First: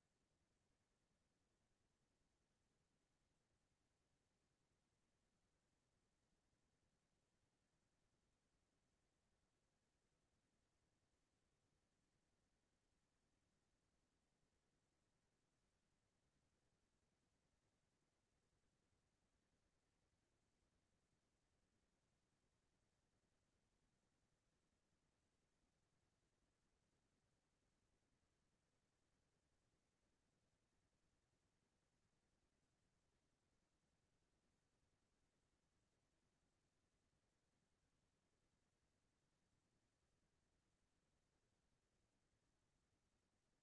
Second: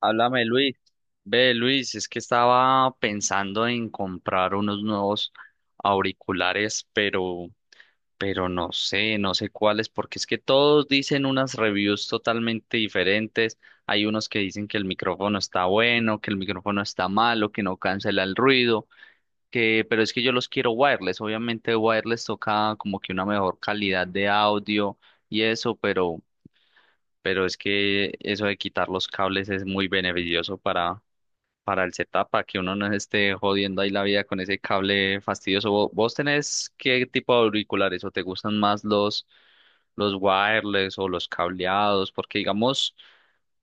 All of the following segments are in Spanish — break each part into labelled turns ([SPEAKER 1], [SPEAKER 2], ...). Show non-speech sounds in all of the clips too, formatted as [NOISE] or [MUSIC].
[SPEAKER 1] Háblame, Luis. Ve, Luis, es que estaba pensando en comprar unos nuevos auriculares, pero no sé, no sé cuáles, porque es que todos dicen unas reviews totalmente diferentes. Hay unos que dicen que el micrófono está bueno, que el micrófono está malo, que no cancela el ruido, que, pero es que yo los quiero wireless. Obviamente wireless toca como que una mejor calidad de audio y eso, pero es que eso de quitar los cables es muy beneficioso para el setup, para que uno no se esté jodiendo ahí la vida con ese cable fastidioso. ¿Vos tenés qué tipo de auriculares o te gustan más los wireless o los cableados? Porque digamos,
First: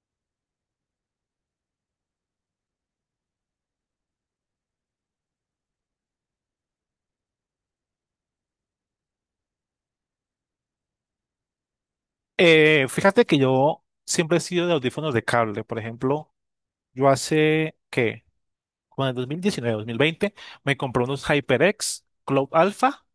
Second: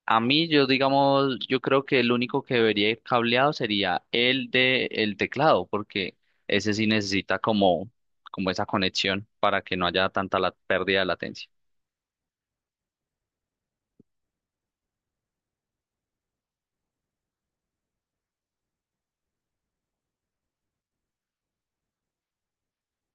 [SPEAKER 1] a mí yo digamos, yo creo que el único que debería ir cableado sería el de el teclado, porque ese sí necesita como esa conexión para que no haya tanta la pérdida de latencia.
[SPEAKER 2] Fíjate que yo siempre he sido de audífonos de cable. Por ejemplo, yo hace, ¿qué? Como en el 2019, 2020, me compré unos HyperX Cloud Alpha,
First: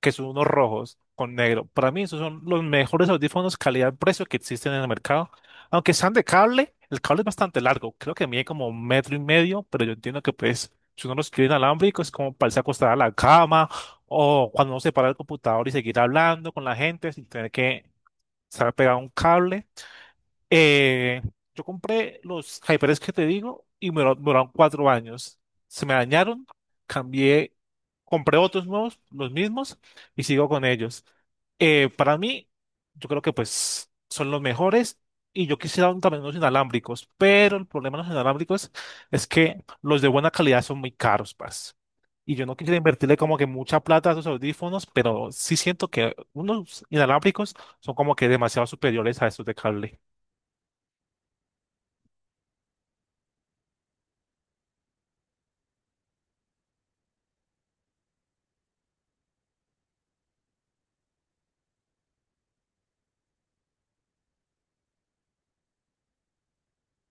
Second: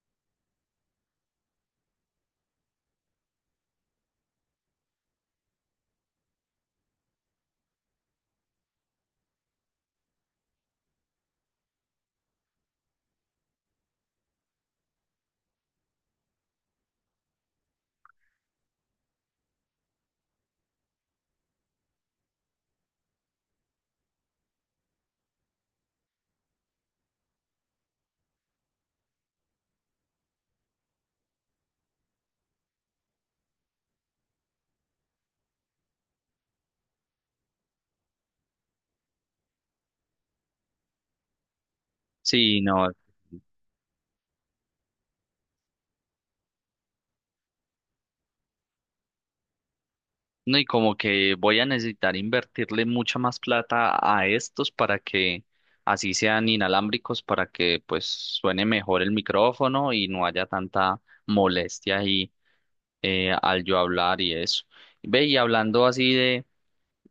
[SPEAKER 2] que son unos rojos con negro. Para mí, esos son los mejores audífonos calidad-precio que existen en el mercado. Aunque sean de cable, el cable es bastante largo. Creo que mide como un metro y medio, pero yo entiendo que, pues, si uno los quiere inalámbricos, es como para irse acostar a la cama o cuando uno se para el computador y seguir hablando con la gente sin tener que estar pegado a un cable. Eh, yo compré los HyperX que te digo y me duraron 4 años. Se me dañaron, cambié, compré otros nuevos, los mismos, y sigo con ellos. Para mí, yo creo que pues son los mejores y yo quisiera también unos inalámbricos, pero el problema de los inalámbricos es que los de buena calidad son muy caros, parce. Y yo no
[SPEAKER 1] Sí,
[SPEAKER 2] quisiera
[SPEAKER 1] no.
[SPEAKER 2] invertirle como que mucha plata a esos audífonos, pero sí siento que unos inalámbricos son como que demasiado superiores a esos de cable.
[SPEAKER 1] No, y como que voy a necesitar invertirle mucha más plata a estos para que así sean inalámbricos, para que pues suene mejor el micrófono y no haya tanta molestia ahí al yo hablar y eso. Ve, y hablando así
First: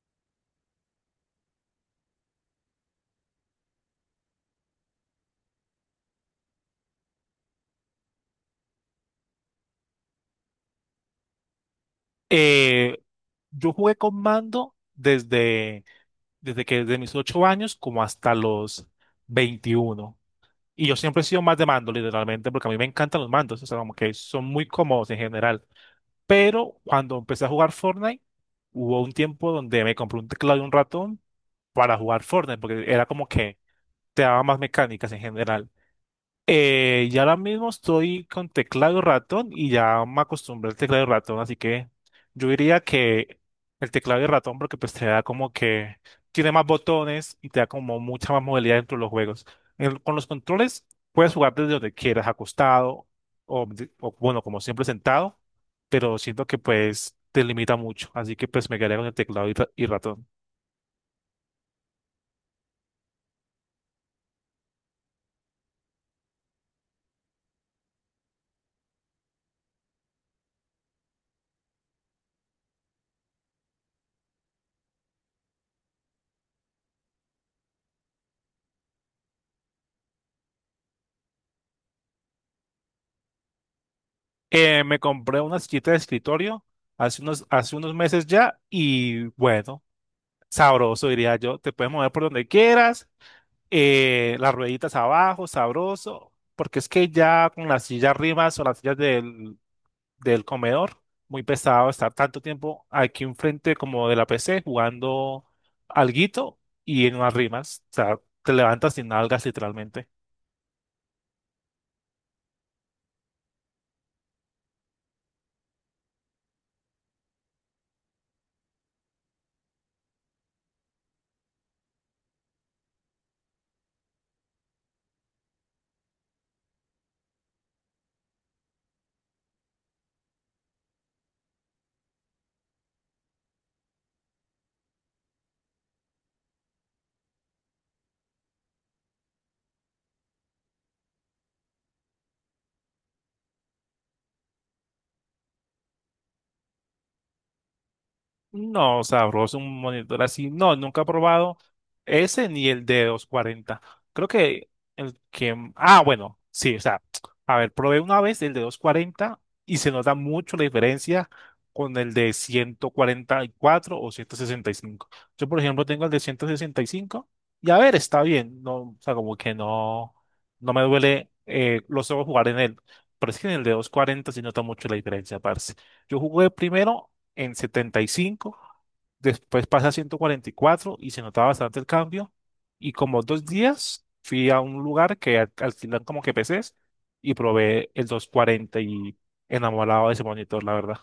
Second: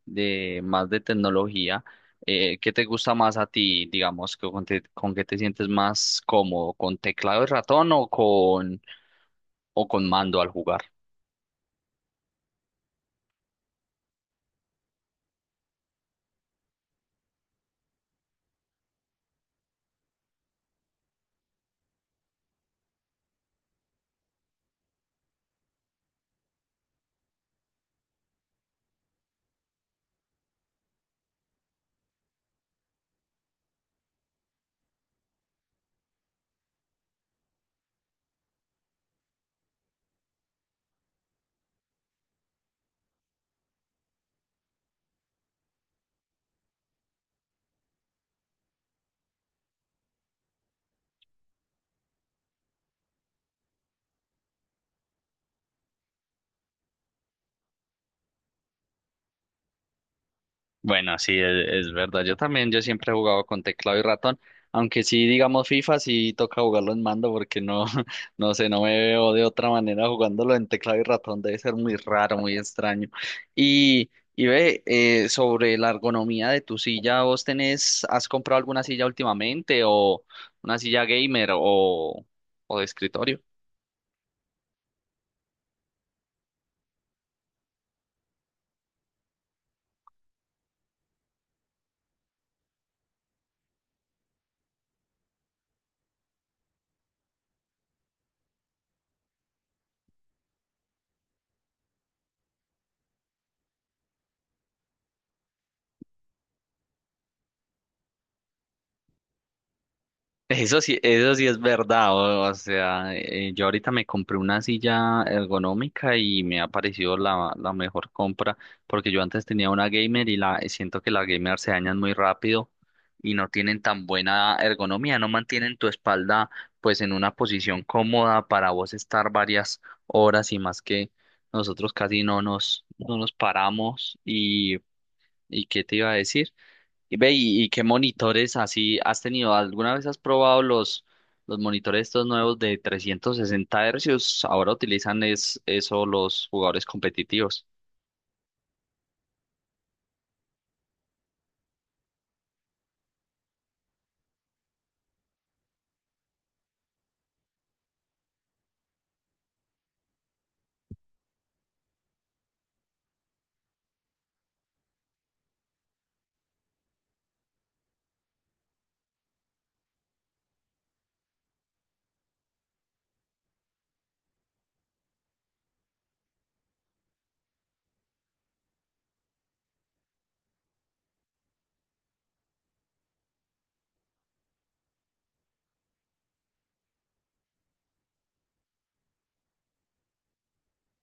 [SPEAKER 1] de más de tecnología, ¿qué te gusta más a ti? Digamos, con qué te sientes más cómodo, ¿con teclado y ratón o con mando al jugar?
[SPEAKER 2] Eh, yo jugué con mando desde mis 8 años como hasta los 21. Y yo siempre he sido más de mando, literalmente, porque a mí me encantan los mandos, o sea, como que son muy cómodos en general. Pero cuando empecé a jugar Fortnite, hubo un tiempo donde me compré un teclado y un ratón para jugar Fortnite, porque era como que te daba más mecánicas en general. Y ahora mismo estoy con teclado y ratón y ya me acostumbré al teclado y ratón, así que yo diría que el teclado y ratón porque pues te da como que tiene más botones y te da como mucha más movilidad dentro de los juegos. Con los controles puedes jugar desde donde quieras, acostado o, bueno, como siempre sentado, pero siento que pues te limita mucho, así que pues me quedaría con el teclado y, y ratón.
[SPEAKER 1] Bueno, sí, es verdad. Yo también, yo siempre he jugado con teclado y ratón, aunque sí, digamos, FIFA sí toca jugarlo en mando porque no, [LAUGHS] no sé, no me veo de otra manera jugándolo en teclado y ratón. Debe ser muy raro, muy extraño. Y, y ve, sobre la ergonomía de tu silla, ¿vos tenés, has comprado alguna silla últimamente o una silla gamer o de escritorio?
[SPEAKER 2] Me compré una sillita de escritorio hace unos meses ya y bueno. Sabroso, diría yo. Te puedes mover por donde quieras, las rueditas abajo, sabroso, porque es que ya con las sillas rimas o las sillas del comedor, muy pesado estar tanto tiempo aquí enfrente como de la PC jugando alguito y en unas rimas. O sea, te levantas sin nalgas literalmente.
[SPEAKER 1] Eso sí es verdad, o sea, yo ahorita me compré una silla ergonómica y me ha parecido la mejor compra, porque yo antes tenía una gamer y la siento que las gamer se dañan muy rápido y no tienen tan buena ergonomía, no mantienen tu espalda pues en una posición cómoda para vos estar varias horas y más que nosotros casi no nos paramos ¿y qué te iba a decir? Y ve, y ¿qué monitores así has tenido? ¿Alguna vez has probado los monitores estos nuevos de 360 hercios? Ahora utilizan es, eso los jugadores competitivos.
[SPEAKER 2] No, sabroso, un monitor así. No, nunca he probado ese ni el de 240. Creo que el que... Ah, bueno, sí, o sea, a ver, probé una vez el de 240 y se nota mucho la diferencia con el de 144 o 165. Yo, por ejemplo, tengo el de 165 y cinco y a ver, está bien. No, o sea, como que no, no me duele los ojos jugar en él. Pero es que en el de 240 sí nota mucho la diferencia, parce. Yo jugué primero en 75, después pasé a 144 y se notaba bastante el cambio. Y como dos días fui a un lugar que alquilan como que PCs y probé el 240 y enamorado de ese monitor, la verdad.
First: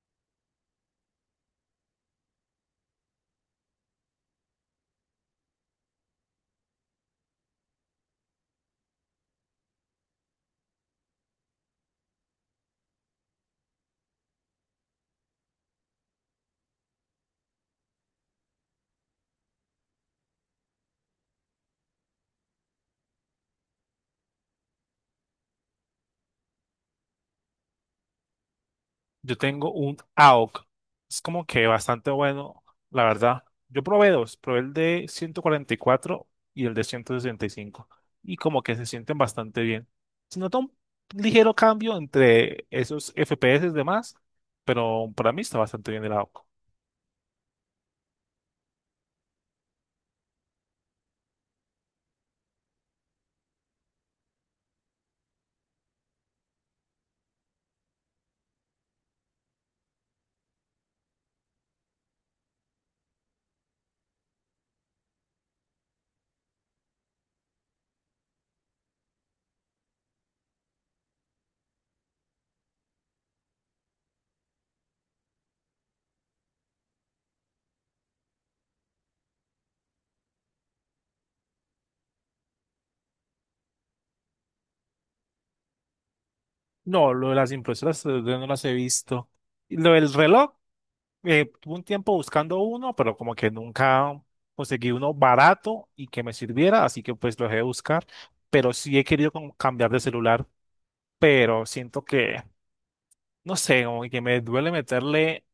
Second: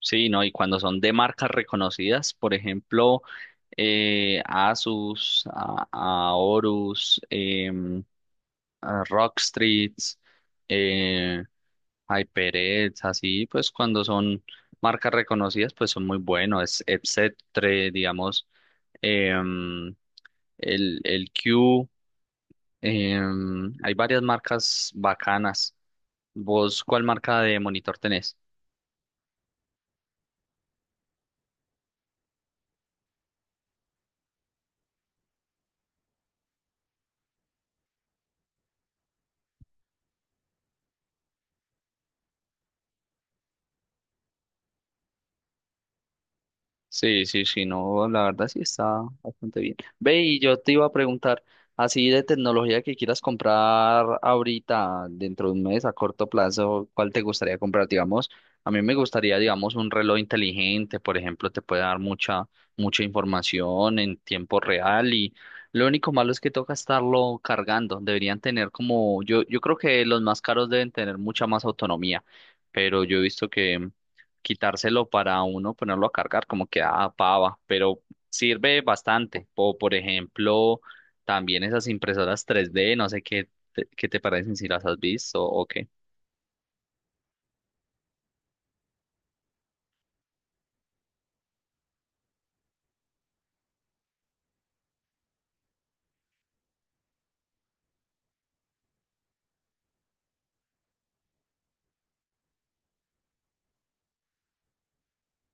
[SPEAKER 1] Sí, ¿no? Y cuando son de marcas reconocidas, por ejemplo, Asus, a Horus, a Rockstreet, eh, HyperX, así, pues cuando son marcas reconocidas, pues son muy buenos, es etc., digamos. em, el Q. Hay varias marcas bacanas. ¿Vos cuál marca de monitor tenés?
[SPEAKER 2] Yo tengo un AOC. Es como que bastante bueno, la verdad. Yo probé dos, probé el de 144 y el de 165 y como que se sienten bastante bien. Se nota un ligero cambio entre esos FPS y demás, pero para mí está bastante bien el AOC.
[SPEAKER 1] Sí, sí, sí, no, la verdad sí está bastante bien. Ve, y yo te iba a preguntar, así de tecnología que quieras comprar ahorita, dentro de un mes, a corto plazo, ¿cuál te gustaría comprar? Digamos, a mí me gustaría, digamos, un reloj inteligente, por ejemplo, te puede dar mucha información en tiempo real y lo único malo es que toca estarlo cargando. Deberían tener como, yo creo que los más caros deben tener mucha más autonomía, pero yo he visto que quitárselo para uno ponerlo a cargar, como que ah, pava, pero sirve bastante. O por ejemplo, también esas impresoras 3D, no sé qué te parecen si las has visto o qué.
[SPEAKER 2] No, lo de las impresoras 3D no las he visto. Y lo del reloj, tuve un tiempo buscando uno, pero como que nunca conseguí uno barato y que me sirviera, así que pues lo dejé de buscar. Pero sí he querido como cambiar de celular, pero siento que, no sé, como que me duele meterle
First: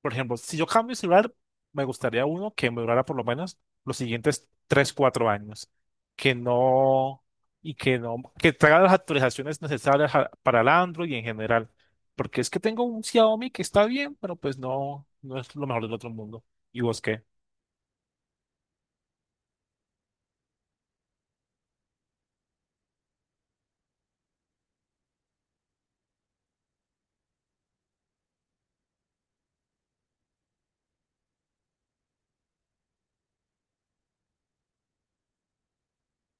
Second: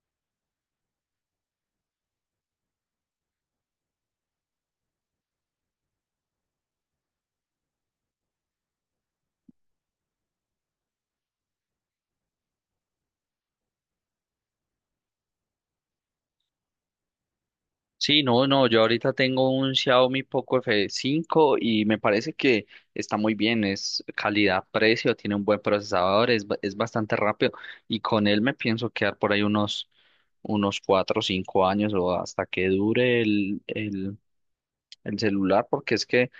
[SPEAKER 2] por ejemplo, si yo cambio el celular, me gustaría uno que me durara por lo menos los siguientes 3 4 años, que no, y que no, que traiga las actualizaciones necesarias para el Android y en general, porque es que tengo un Xiaomi que está bien, pero pues no, no es lo mejor del otro mundo. ¿Y vos qué?
[SPEAKER 1] Sí, no, no, yo ahorita tengo un Xiaomi Poco f cinco y me parece que está muy bien, es calidad-precio, tiene un buen procesador, es bastante rápido y con él me pienso quedar por ahí unos 4 o 5 años o hasta que dure el celular porque es que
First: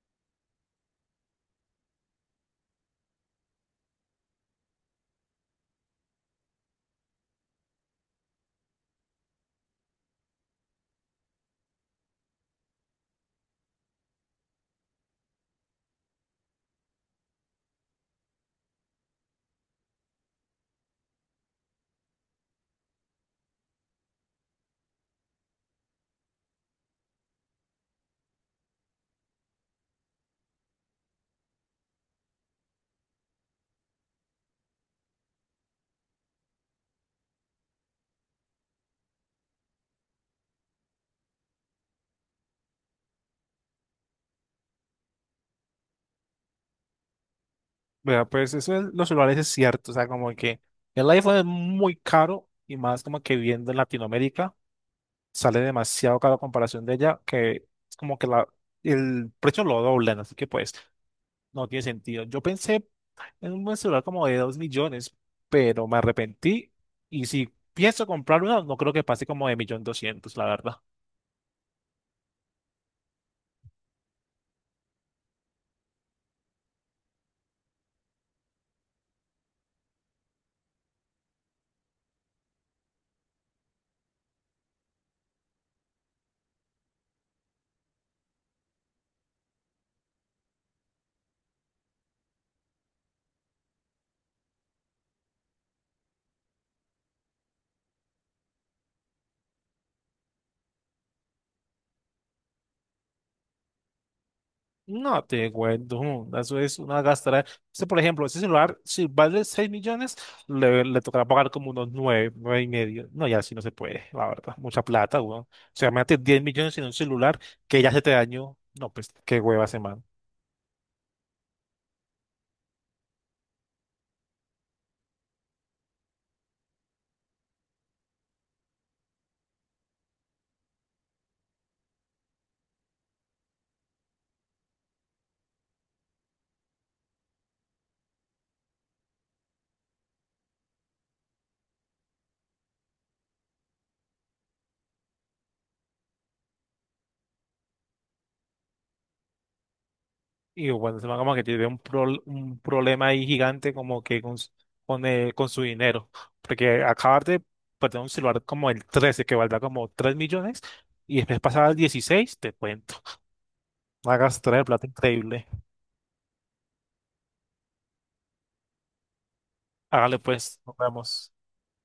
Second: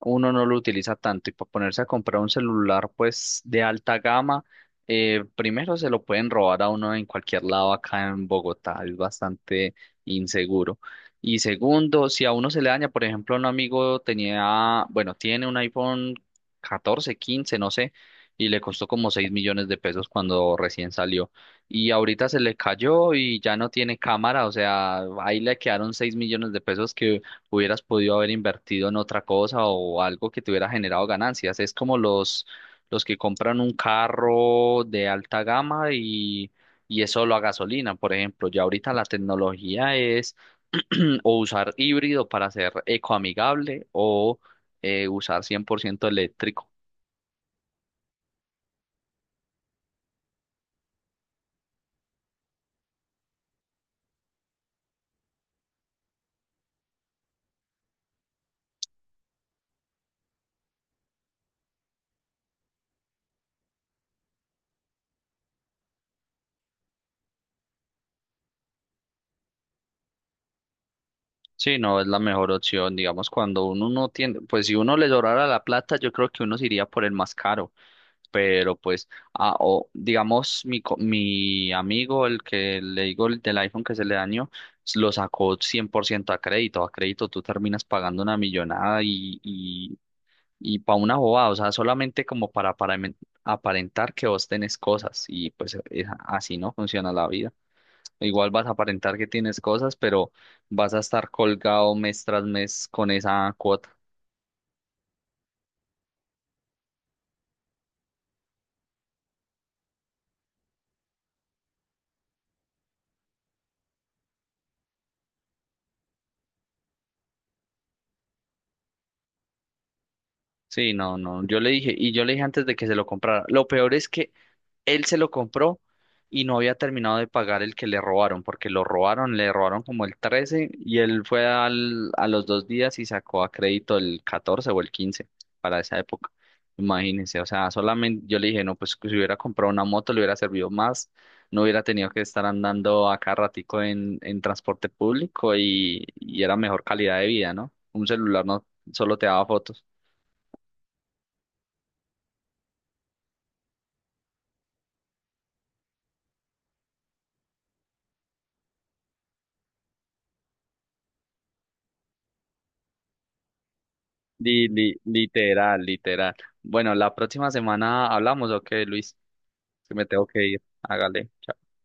[SPEAKER 1] uno no lo utiliza tanto y para ponerse a comprar un celular pues de alta gama, primero se lo pueden robar a uno en cualquier lado acá en Bogotá, es bastante inseguro. Y segundo, si a uno se le daña, por ejemplo, un amigo tenía, bueno, tiene un iPhone 14, 15, no sé, y le costó como 6 millones de pesos cuando recién salió. Y ahorita se le cayó y ya no tiene cámara, o sea, ahí le quedaron 6 millones de pesos que hubieras podido haber invertido en otra cosa o algo que te hubiera generado ganancias. Es como los que compran un carro de alta gama y es solo a gasolina, por ejemplo. Ya ahorita la tecnología es [CLEARS THROAT] o usar híbrido para ser ecoamigable o usar 100% eléctrico.
[SPEAKER 2] Vea, pues eso es, los celulares es cierto, o sea, como que el iPhone es muy caro y más como que viendo en Latinoamérica, sale demasiado caro a comparación de ella, que es como que la el precio lo doblan, así que pues no tiene sentido. Yo pensé en un buen celular como de 2 millones, pero me arrepentí. Y si pienso comprar uno, no creo que pase como de millón doscientos, la verdad.
[SPEAKER 1] Sí, no es la mejor opción, digamos, cuando uno no tiene, pues si uno le sobrara la plata, yo creo que uno se iría por el más caro. Pero pues, ah, o digamos, mi amigo, el que le digo el del iPhone que se le dañó, lo sacó 100% a crédito. A crédito tú terminas pagando una millonada y para una bobada, o sea, solamente como aparentar que vos tenés cosas y pues así no funciona la vida. Igual vas a aparentar que tienes cosas, pero vas a estar colgado mes tras mes con esa cuota.
[SPEAKER 2] No te cuento, [LAUGHS] eso es una gastadera. Este, por ejemplo, ese celular, si vale 6 millones, le tocará pagar como unos 9, 9 y medio. No, ya así no se puede, la verdad. Mucha plata, weón. O sea, imagínate 10 millones en un celular que ya se te dañó. No, pues qué hueva se.
[SPEAKER 1] Sí, no, no, yo le dije, y yo le dije antes de que se lo comprara, lo peor es que él se lo compró y no había terminado de pagar el que le robaron, porque lo robaron, le robaron como el 13 y él fue al, a los dos días y sacó a crédito el 14 o el 15 para esa época. Imagínense, o sea, solamente yo le dije, no, pues si hubiera comprado una moto le hubiera servido más, no hubiera tenido que estar andando acá ratico en transporte público y era mejor calidad de vida, ¿no? Un celular no solo te daba fotos.
[SPEAKER 2] Y bueno, se como que tiene un problema ahí gigante como que con su dinero. Porque acabas de perder un celular como el 13 que valdrá como 3 millones, y después pasar al 16 te cuento. Hagas traer plata increíble.
[SPEAKER 1] Literal, literal. Bueno, la próxima semana hablamos, ok, Luis, que me
[SPEAKER 2] Hágale
[SPEAKER 1] tengo que
[SPEAKER 2] pues,
[SPEAKER 1] ir.
[SPEAKER 2] nos
[SPEAKER 1] Hágale.
[SPEAKER 2] vemos.